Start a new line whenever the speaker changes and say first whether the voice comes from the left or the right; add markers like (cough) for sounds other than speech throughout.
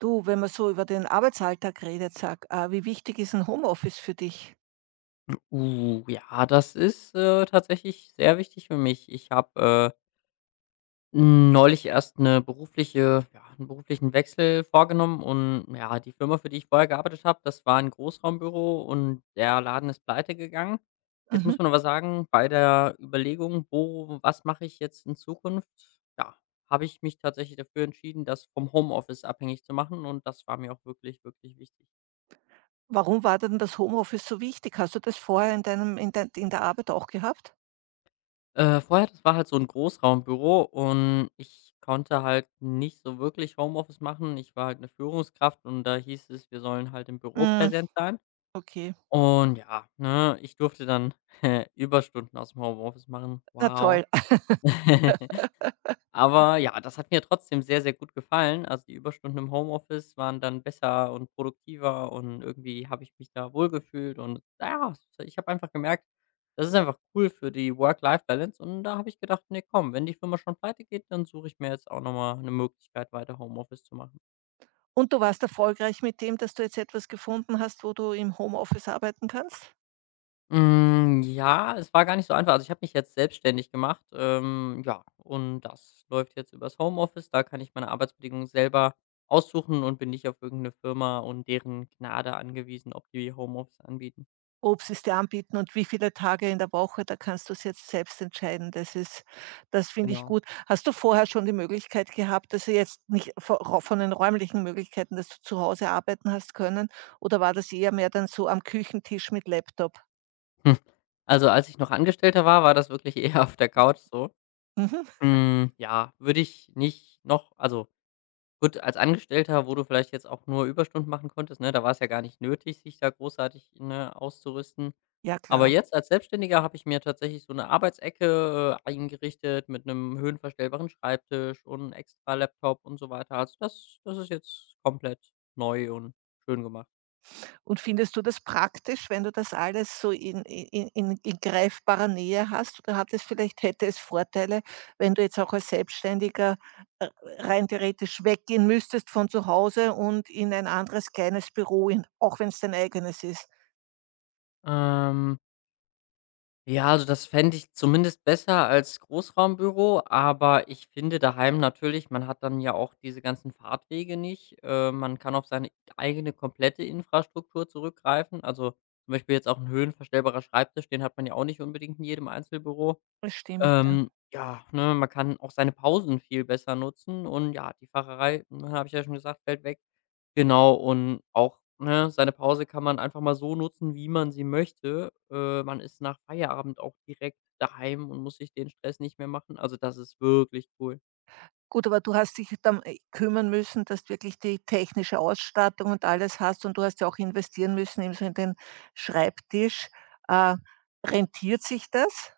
right: Du, wenn man so über den Arbeitsalltag redet, sag, wie wichtig ist ein Homeoffice für dich?
left: Ja, das ist, tatsächlich sehr wichtig für mich. Ich habe, neulich erst 'ne berufliche ja, 'n beruflichen Wechsel vorgenommen und ja, die Firma, für die ich vorher gearbeitet habe, das war ein Großraumbüro und der Laden ist pleite gegangen. Jetzt
right: Mhm.
left: muss man aber sagen, bei der Überlegung: „Wo was mache ich jetzt in Zukunft?“, ja, habe ich mich tatsächlich dafür entschieden, das vom Homeoffice abhängig zu machen und das war mir auch wirklich, wirklich wichtig.
right: Warum war denn das Homeoffice so wichtig? Hast du das vorher in deinem in dein in der Arbeit auch gehabt?
left: Vorher, das war halt so 'n Großraumbüro und ich konnte halt nicht so wirklich Homeoffice machen. Ich war halt 'ne Führungskraft und da hieß es, wir sollen halt im Büro
right: Hm,
left: präsent sein.
right: okay.
left: Und ja, ne, ich durfte dann (laughs) Überstunden aus'm Homeoffice machen.
right: Na
left: Wow.
right: toll.
left: (laughs)
right: (laughs)
left: Aber ja, das hat mir trotzdem sehr, sehr gut gefallen. Also, die Überstunden im Homeoffice waren dann besser und produktiver und irgendwie habe ich mich da wohlgefühlt und ja, ich habe einfach gemerkt, das ist einfach cool für die Work-Life-Balance und da habe ich gedacht: nee, komm, wenn die Firma schon pleite geht, dann suche ich mir jetzt auch noch mal 'ne Möglichkeit, weiter Homeoffice zu machen.“
right: Und du warst erfolgreich mit dem, dass du jetzt etwas gefunden hast, wo du im Homeoffice arbeiten kannst?
left: Hm, ja, es war gar nicht so einfach. Also, ich habe mich jetzt selbstständig gemacht, ja, und das läuft jetzt übers Homeoffice. Da kann ich meine Arbeitsbedingungen selber aussuchen und bin nicht auf irgendeine Firma und deren Gnade angewiesen, ob die Homeoffice anbieten.
right: Ob sie's dir anbieten und wie viele Tage in der Woche, da kannst du es jetzt selbst entscheiden. Das finde ich
left: Genau.
right: gut. Hast du vorher schon die Möglichkeit gehabt, dass du jetzt nicht vo von den räumlichen Möglichkeiten, dass du zu Hause arbeiten hast können oder war das eher mehr dann so am Küchentisch mit Laptop?
left: Hm. Also, als ich noch Angestellter war, war das wirklich (laughs) eher auf der Couch so.
right: Mhm.
left: Hm, ja, würde ich nicht noch also gut, als Angestellter, wo du vielleicht jetzt auch nur Überstunden machen konntest, ne, da war es ja gar nicht nötig, sich da großartig, ne, auszurüsten.
right: Ja,
left: Aber
right: klar.
left: jetzt als Selbstständiger habe ich mir tatsächlich so eine Arbeitsecke, eingerichtet mit einem höhenverstellbaren Schreibtisch und extra Laptop und so weiter. Also, das ist jetzt komplett neu und schön gemacht.
right: Und findest du das praktisch, wenn du das alles so in greifbarer Nähe hast? Oder hat es vielleicht hätte es Vorteile, wenn du jetzt auch als Selbstständiger, äh, rein theoretisch weggehen müsstest von zu Hause und in ein anderes kleines Büro in auch wenn es dein eigenes ist?
left: Ähm. Ja, also das fände ich zumindest besser als Großraumbüro, aber ich finde daheim natürlich, man hat dann ja auch diese ganzen Fahrtwege nicht. Man kann auf seine eigene komplette Infrastruktur zurückgreifen. Also zum Beispiel jetzt auch ein höhenverstellbarer Schreibtisch, den hat man ja auch nicht unbedingt in jedem Einzelbüro.
right: Das stimmt, ja.
left: Ja, ne, man kann auch seine Pausen viel besser nutzen und ja, die Fahrerei, ne, habe ich ja schon gesagt, fällt weg. Genau, und auch, ne, seine Pause kann man einfach mal so nutzen, wie man sie möchte. Man ist nach Feierabend auch direkt daheim und muss sich den Stress nicht mehr machen. Also, das ist wirklich cool.
right: Gut, aber du hast dich dann, kümmern müssen, dass du wirklich die technische Ausstattung und alles hast und du hast ja auch investieren müssen ebenso in den Schreibtisch. Äh, Rentiert sich das?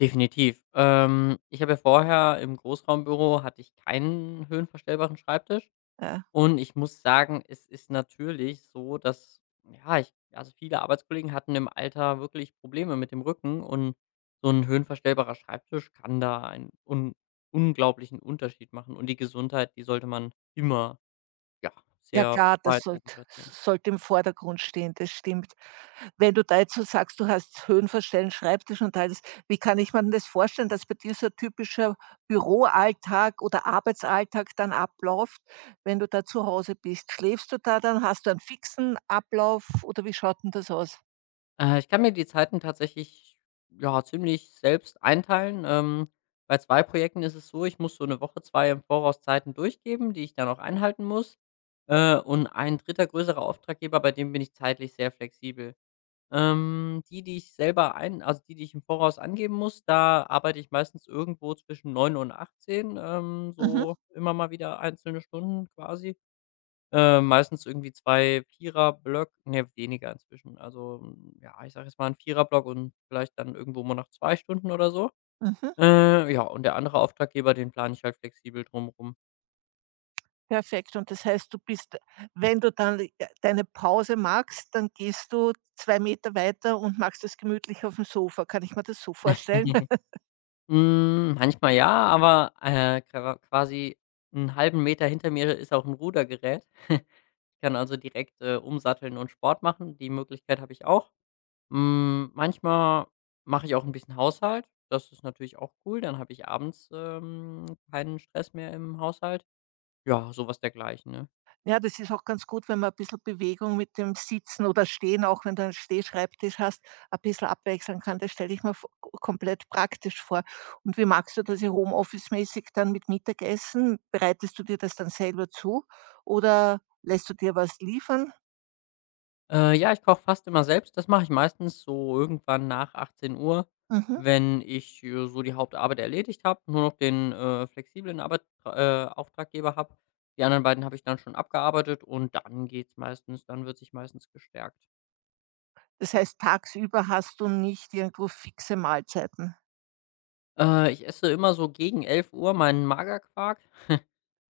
left: Definitiv. Ich habe ja vorher im Großraumbüro hatte ich keinen höhenverstellbaren Schreibtisch.
right: Ja.
left: Und ich muss sagen, es ist natürlich so, dass, ja, ich also, viele Arbeitskollegen hatten im Alter wirklich Probleme mit dem Rücken und so ein höhenverstellbarer Schreibtisch kann da einen un unglaublichen Unterschied machen. Und die Gesundheit, die sollte man immer, ja,
right: Ja
left: sehr
right: klar, das
left: weit oben platzieren.
right: sollte im Vordergrund stehen, das stimmt. Wenn du da jetzt so sagst, du hast höhenverstellten Schreibtisch und alles, wie kann ich mir denn das vorstellen, dass bei dir so ein typischer Büroalltag oder Arbeitsalltag dann abläuft, wenn du da zu Hause bist? Schläfst du da dann? Hast du einen fixen Ablauf oder wie schaut denn das aus?
left: Ich kann mir die Zeiten tatsächlich, ja, ziemlich selbst einteilen. Bei 2 Projekten ist es so, ich muss so eine Woche, 2 im Voraus Zeiten durchgeben, die ich dann auch einhalten muss. Und ein dritter größerer Auftraggeber, bei dem bin ich zeitlich sehr flexibel. Die ich selber ein also die, die ich im Voraus angeben muss, da arbeite ich meistens irgendwo zwischen 9 und 18,
right: Mhm,
left: so immer mal wieder einzelne Stunden quasi. Meistens irgendwie 2 Vierer-Blöck ne, weniger inzwischen. Also, hm, ja, ich sage jetzt mal ein Vierer-Block und vielleicht dann irgendwo mal nach 2 Stunden oder so.
right: mhm,
left: Ja, und der andere Auftraggeber, den plane ich halt flexibel drum rum.
right: perfekt. Und das heißt, du bist wenn du dann deine Pause magst, dann gehst du 2 Meter weiter und machst das gemütlich auf dem Sofa. Kann ich mir das so vorstellen?
left: (laughs) Manchmal ja, aber, quasi einen halben Meter hinter mir ist auch ein Rudergerät. (laughs) Ich kann also direkt, umsatteln und Sport machen. Die Möglichkeit habe ich auch. Hm, manchmal mache ich auch ein bisschen Haushalt. Das ist natürlich auch cool. Dann habe ich abends, keinen Stress mehr im Haushalt. Ja, sowas dergleichen, ne?
right: Ja, das ist auch ganz gut, wenn man ein bisschen Bewegung mit dem Sitzen oder Stehen, auch wenn du einen Stehschreibtisch hast, ein bisschen abwechseln kann. Das stelle ich mir v komplett praktisch vor. Und wie magst du das hier Homeoffice-mäßig dann mit Mittagessen? Bereitest du dir das dann selber zu oder lässt du dir was liefern?
left: Ja, ich koche fast immer selbst. Das mache ich meistens so irgendwann nach 18 Uhr,
right: Mhm.
left: wenn ich, so die Hauptarbeit erledigt habe, nur noch den, flexiblen Arbeit Auftraggeber habe. Die anderen beiden habe ich dann schon abgearbeitet und dann geht's meistens dann wird sich meistens gestärkt.
right: Das heißt, tagsüber hast du nicht irgendwo fixe Mahlzeiten?
left: Ich esse immer so gegen 11 Uhr meinen Magerquark.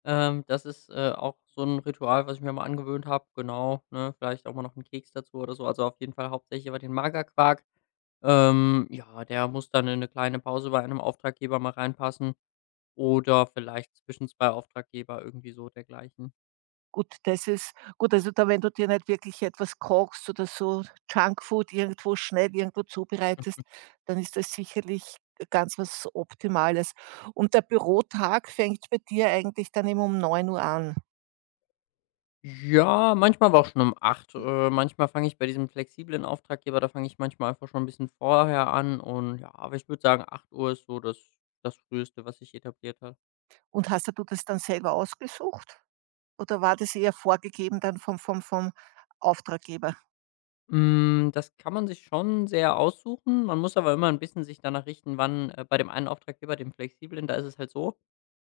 left: Das ist, auch so ein Ritual, was ich mir mal angewöhnt habe, genau, ne? Vielleicht auch mal noch 'n Keks dazu oder so. Also, auf jeden Fall hauptsächlich über den Magerquark. Ja, der muss dann in 'ne kleine Pause bei einem Auftraggeber mal reinpassen oder vielleicht zwischen 2 Auftraggeber, irgendwie so dergleichen.
right: Gut, das ist gut, also da wenn du dir nicht wirklich etwas kochst oder so Junkfood irgendwo schnell irgendwo zubereitest, dann ist das sicherlich ganz was Optimales. Und der Bürotag fängt bei dir eigentlich dann eben um neun Uhr an.
left: Ja, manchmal war auch schon um 8. Manchmal fange ich bei diesem flexiblen Auftraggeber da fange ich manchmal einfach schon ein bisschen vorher an und ja, aber ich würde sagen, 8 Uhr ist so das das Früheste, was sich etabliert hat.
right: Und hast du das dann selber ausgesucht oder war das eher vorgegeben dann vom Auftraggeber?
left: Hm, das kann man sich schon sehr aussuchen. Man muss aber immer ein bisschen sich danach richten, wann bei dem einen Auftraggeber, dem flexiblen, da ist es halt so,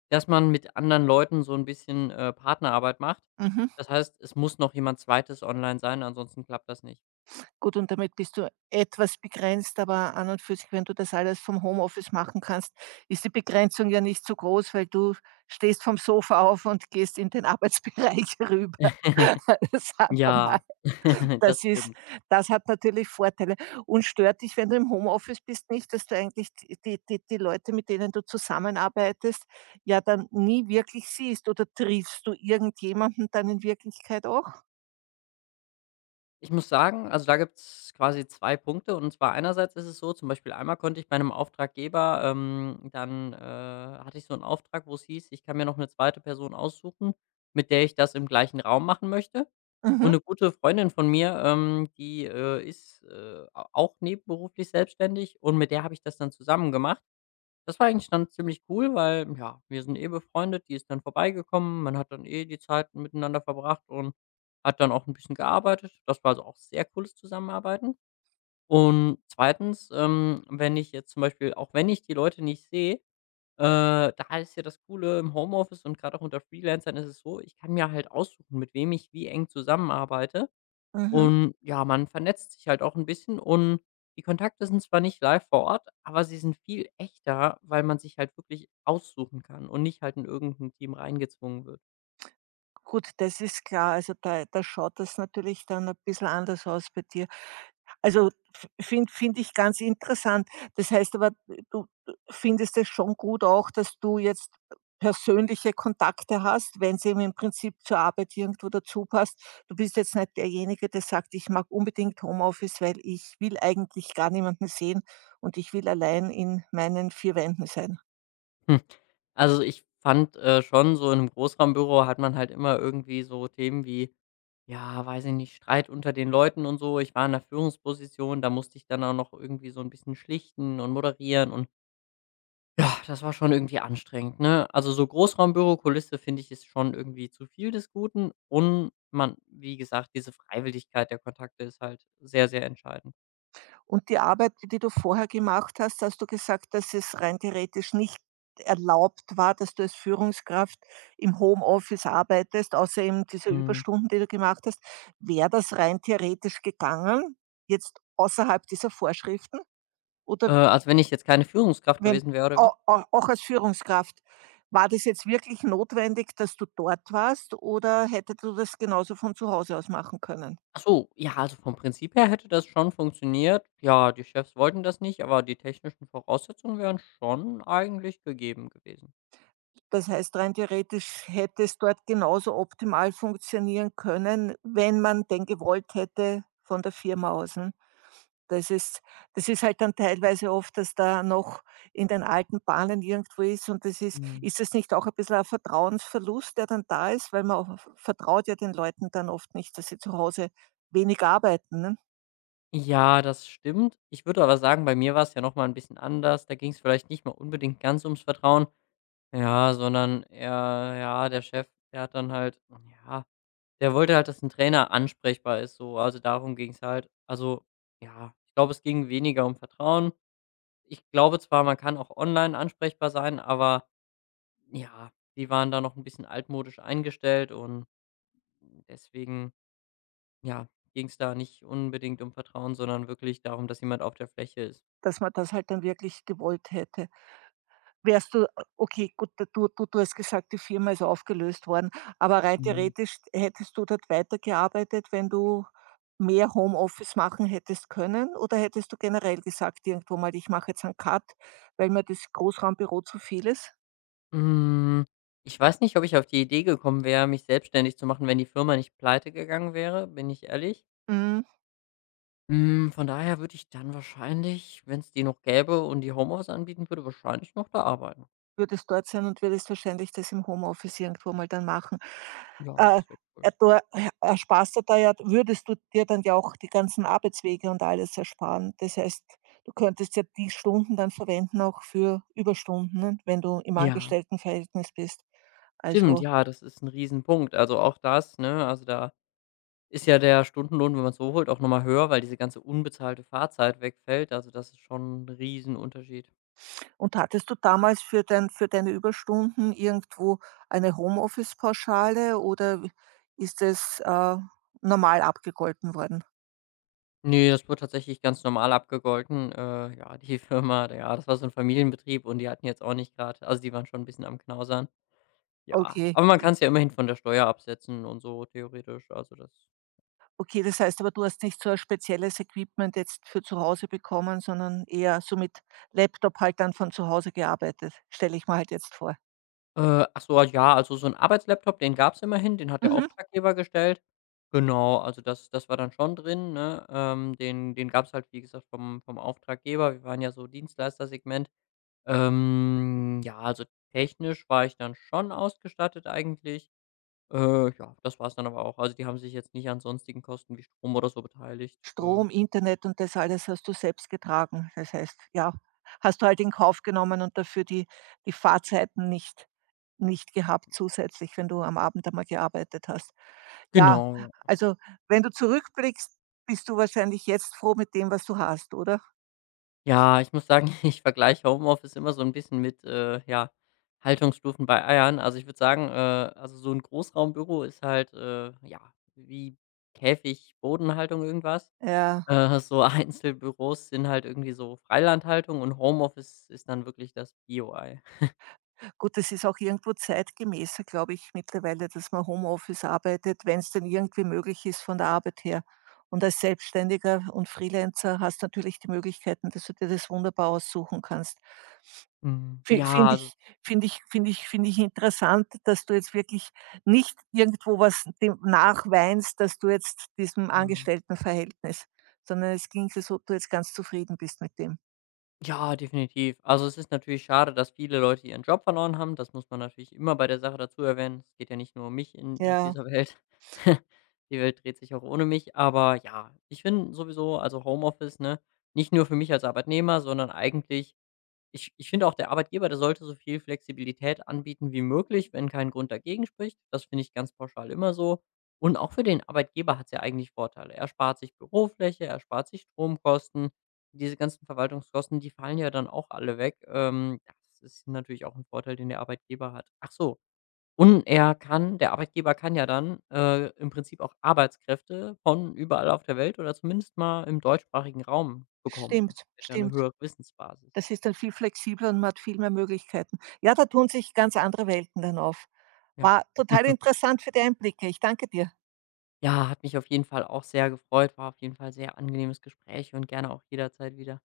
left: dass man mit anderen Leuten so ein bisschen, Partnerarbeit macht.
right: Mhm.
left: Das heißt, es muss noch jemand Zweites online sein, ansonsten klappt das nicht.
right: Gut, und damit bist du etwas begrenzt, aber an und für sich, wenn du das alles vom Homeoffice machen kannst, ist die Begrenzung ja nicht so groß, weil du stehst vom Sofa auf und gehst in den Arbeitsbereich (laughs) rüber.
left: (laughs)
right: (laughs) Sagen wir mal,
left: Ja, (laughs)
right: das
left: das
right: ist
left: stimmt.
right: das hat natürlich Vorteile und stört dich, wenn du im Homeoffice bist, nicht, dass du eigentlich die Leute, mit denen du zusammenarbeitest, ja dann nie wirklich siehst oder triffst du irgendjemanden dann in Wirklichkeit auch?
left: Ich muss sagen, also da gibt's quasi 2 Punkte. Und zwar einerseits ist es so, zum Beispiel einmal konnte ich bei einem Auftraggeber, dann, hatte ich so einen Auftrag, wo es hieß, ich kann mir noch eine zweite Person aussuchen, mit der ich das im gleichen Raum machen möchte. Und
right: Mhm,
left: eine gute Freundin von mir, die, ist, a auch nebenberuflich selbstständig und mit der habe ich das dann zusammen gemacht. Das war eigentlich dann ziemlich cool, weil, ja, wir sind eh befreundet, die ist dann vorbeigekommen, man hat dann eh die Zeit miteinander verbracht und hat dann auch ein bisschen gearbeitet. Das war also auch sehr cooles Zusammenarbeiten. Und zweitens, wenn ich jetzt zum Beispiel auch wenn ich die Leute nicht sehe, da ist ja das Coole im Homeoffice und gerade auch unter Freelancern ist es so, ich kann mir halt aussuchen, mit wem ich wie eng zusammenarbeite.
right: mhm.
left: Und ja, man vernetzt sich halt auch ein bisschen und die Kontakte sind zwar nicht live vor Ort, aber sie sind viel echter, weil man sich halt wirklich aussuchen kann und nicht halt in irgend Team reingezwungen wird.
right: Gut, das ist klar. Also, da schaut das natürlich dann ein bisschen anders aus bei dir. Also, finde ich ganz interessant. Das heißt aber, du findest es schon gut auch, dass du jetzt persönliche Kontakte hast, wenn's eben im Prinzip zur Arbeit irgendwo dazu passt. Du bist jetzt nicht derjenige, der sagt: „Ich mag unbedingt Homeoffice, weil ich will eigentlich gar niemanden sehen und ich will allein in meinen 4 Wänden sein.“
left: Hm. Also, ich fand, schon so in einem Großraumbüro hat man halt immer irgendwie so Themen wie, ja, weiß ich nicht, Streit unter den Leuten und so. Ich war in der Führungsposition, da musste ich dann auch noch irgendwie so ein bisschen schlichten und moderieren und ja, das war schon irgendwie anstrengend, ne? Also, so Großraumbürokulisse finde ich ist schon irgendwie zu viel des Guten und man wie gesagt, diese Freiwilligkeit der Kontakte ist halt sehr, sehr entscheidend.
right: Und die Arbeit, die du vorher gemacht hast, hast du gesagt, dass es rein theoretisch nicht erlaubt war, dass du als Führungskraft im Homeoffice arbeitest, außer eben diese
left: Mhm.
right: Überstunden, die du gemacht hast. Wäre das rein theoretisch gegangen, jetzt außerhalb dieser Vorschriften? Oder
left: Also, wenn ich jetzt keine Führungskraft
right: wenn
left: gewesen wäre oder wie?
right: auch als Führungskraft, war das jetzt wirklich notwendig, dass du dort warst oder hättest du das genauso von zu Hause aus machen können?
left: Ach so, ja, also, vom Prinzip her hätte das schon funktioniert. Ja, die Chefs wollten das nicht, aber die technischen Voraussetzungen wären schon eigentlich gegeben gewesen.
right: Das heißt, rein theoretisch hätte es dort genauso optimal funktionieren können, wenn man denn gewollt hätte von der Firma aus, ne? Das ist das ist halt dann teilweise oft, dass da noch in den alten Bahnen irgendwo ist und das ist
left: Mhm.
right: ist das nicht auch ein bisschen ein Vertrauensverlust, der dann da ist, weil man auch vertraut ja den Leuten dann oft nicht, dass sie zu Hause wenig arbeiten, ne?
left: Ja, das stimmt. Ich würde aber sagen, bei mir war es ja noch mal 'n bisschen anders. Da ging es vielleicht nicht mal unbedingt ganz ums Vertrauen. Ja, sondern er ja, der Chef, der hat dann halt ja, der wollte halt, dass ein Trainer ansprechbar ist so. Also, darum ging's halt. Also, ja, ich glaube, es ging weniger um Vertrauen. Ich glaube zwar, man kann auch online ansprechbar sein, aber ja, die waren da noch ein bisschen altmodisch eingestellt und deswegen, ja, ging's da nicht unbedingt um Vertrauen, sondern wirklich darum, dass jemand auf der Fläche ist.
right: Dass man das halt dann wirklich gewollt hätte. Wärst du okay, gut, du hast gesagt, die Firma ist aufgelöst worden, aber rein theoretisch hättest du dort weitergearbeitet, wenn du mehr Homeoffice machen hättest können? Oder hättest du generell gesagt irgendwo mal: „Ich mache jetzt 'n Cut, weil mir das Großraumbüro zu viel ist“?
left: Hm, ich weiß nicht, ob ich auf die Idee gekommen wäre, mich selbstständig zu machen, wenn die Firma nicht pleitegegangen wäre, bin ich ehrlich.
right: Hm.
left: Hm, von daher würde ich dann wahrscheinlich, wenn es die noch gäbe und die Homeoffice anbieten würde, wahrscheinlich noch da arbeiten.
right: Würdest dort sein und würdest wahrscheinlich das im Homeoffice irgendwo mal dann machen.
left: Ja,
right: Äh,
left: das wäre cool.
right: da ersparst du da ja würdest du dir dann ja auch die ganzen Arbeitswege und alles ersparen. Das heißt, du könntest ja die Stunden dann verwenden auch für Überstunden, ne, wenn du im
left: Ja,
right: Angestelltenverhältnis bist.
left: stimmt,
right: Also
left: ja, das ist ein Riesenpunkt. Also, auch das, ne? Also, da ist ja der Stundenlohn, wenn man es so holt, auch nochmal höher, weil diese ganze unbezahlte Fahrzeit wegfällt. Also, das ist schon ein Riesenunterschied.
right: und hattest du damals für deine Überstunden irgendwo eine Homeoffice-Pauschale oder ist das, normal abgegolten worden?
left: Nee, das wurde tatsächlich ganz normal abgegolten. Ja, die (laughs) Firma, ja, das war so ein Familienbetrieb und die hatten jetzt auch nicht gerade, also, die waren schon ein bisschen am Knausern. Ja,
right: Okay.
left: aber man kann es ja immerhin von der Steuer absetzen und so theoretisch, also das
right: Okay, das heißt aber, du hast nicht so ein spezielles Equipment jetzt für zu Hause bekommen, sondern eher so mit Laptop halt dann von zu Hause gearbeitet, stelle ich mir halt jetzt vor.
left: ach so, ja, also so ein Arbeitslaptop, den gab's immerhin, den hat der
right: Mhm.
left: Auftraggeber gestellt. Genau, also das war dann schon drin, ne? Den gab's halt, wie gesagt, vom Auftraggeber. Wir waren ja so Dienstleistersegment. Ja, also technisch war ich dann schon ausgestattet eigentlich. Ja, das war's dann aber auch. Also, die haben sich jetzt nicht an sonstigen Kosten wie Strom oder so beteiligt.
right: Strom, Internet und das alles hast du selbst getragen. Das heißt, ja, hast du halt in Kauf genommen und dafür die, die Fahrzeiten nicht gehabt zusätzlich, wenn du am Abend einmal gearbeitet hast. Ja,
left: Genau, ja.
right: also wenn du zurückblickst, bist du wahrscheinlich jetzt froh mit dem, was du hast, oder?
left: Ja, ich muss sagen, (laughs) ich vergleiche Homeoffice immer so ein bisschen mit, ja, Haltungsstufen bei Eiern. Also, ich würde sagen, also, so ein Großraumbüro ist halt, ja, wie Käfig, Bodenhaltung, irgendwas.
right: Ja.
left: So (laughs) Einzelbüros sind halt irgendwie so Freilandhaltung und Homeoffice ist dann wirklich das Bio-Ei.
right: Gut, das ist auch irgendwo zeitgemäßer, glaube ich, mittlerweile, dass man Homeoffice arbeitet, wenn es denn irgendwie möglich ist von der Arbeit her. Und als Selbstständiger und Freelancer hast du natürlich die Möglichkeiten, dass du dir das wunderbar aussuchen kannst.
left: Mhm.
right: Fi
left: Ja,
right: Finde ich
left: also,
right: finde ich finde ich finde ich interessant, dass du jetzt wirklich nicht irgendwo was dem nachweinst, dass du jetzt diesem
left: mhm.
right: Angestelltenverhältnis sondern es klingt, so, ob du jetzt ganz zufrieden bist mit dem.
left: Ja, definitiv. Also es ist natürlich schade, dass viele Leute ihren Job verloren haben. Das muss man natürlich immer bei der Sache dazu erwähnen. Es geht ja nicht nur um mich in, auf
right: Ja,
left: dieser Welt. (laughs) Die Welt dreht sich auch ohne mich. Aber ja, ich finde sowieso, also Homeoffice, ne, nicht nur für mich als Arbeitnehmer, sondern eigentlich ich finde auch, der Arbeitgeber, der sollte so viel Flexibilität anbieten wie möglich, wenn kein Grund dagegen spricht. Das finde ich ganz pauschal immer so. Und auch für den Arbeitgeber hat es ja eigentlich Vorteile. Er spart sich Bürofläche, er spart sich Stromkosten. Diese ganzen Verwaltungskosten, die fallen ja dann auch alle weg. Das ist natürlich auch ein Vorteil, den der Arbeitgeber hat. Ach so, und er kann der Arbeitgeber kann ja dann, im Prinzip auch Arbeitskräfte von überall auf der Welt oder zumindest mal im deutschsprachigen Raum bekommen. Das wäre ja eine
right: stimmt.
left: höhere Wissensbasis.
right: Das ist dann viel flexibler und man hat viel mehr Möglichkeiten. Ja, da tun sich ganz andere Welten dann auf.
left: Ja.
right: War total
left: (laughs)
right: interessant für die Einblicke. Ich danke dir.
left: Ja, hat mich auf jeden Fall auch sehr gefreut, war auf jeden Fall sehr angenehmes Gespräch und gerne auch jederzeit wieder.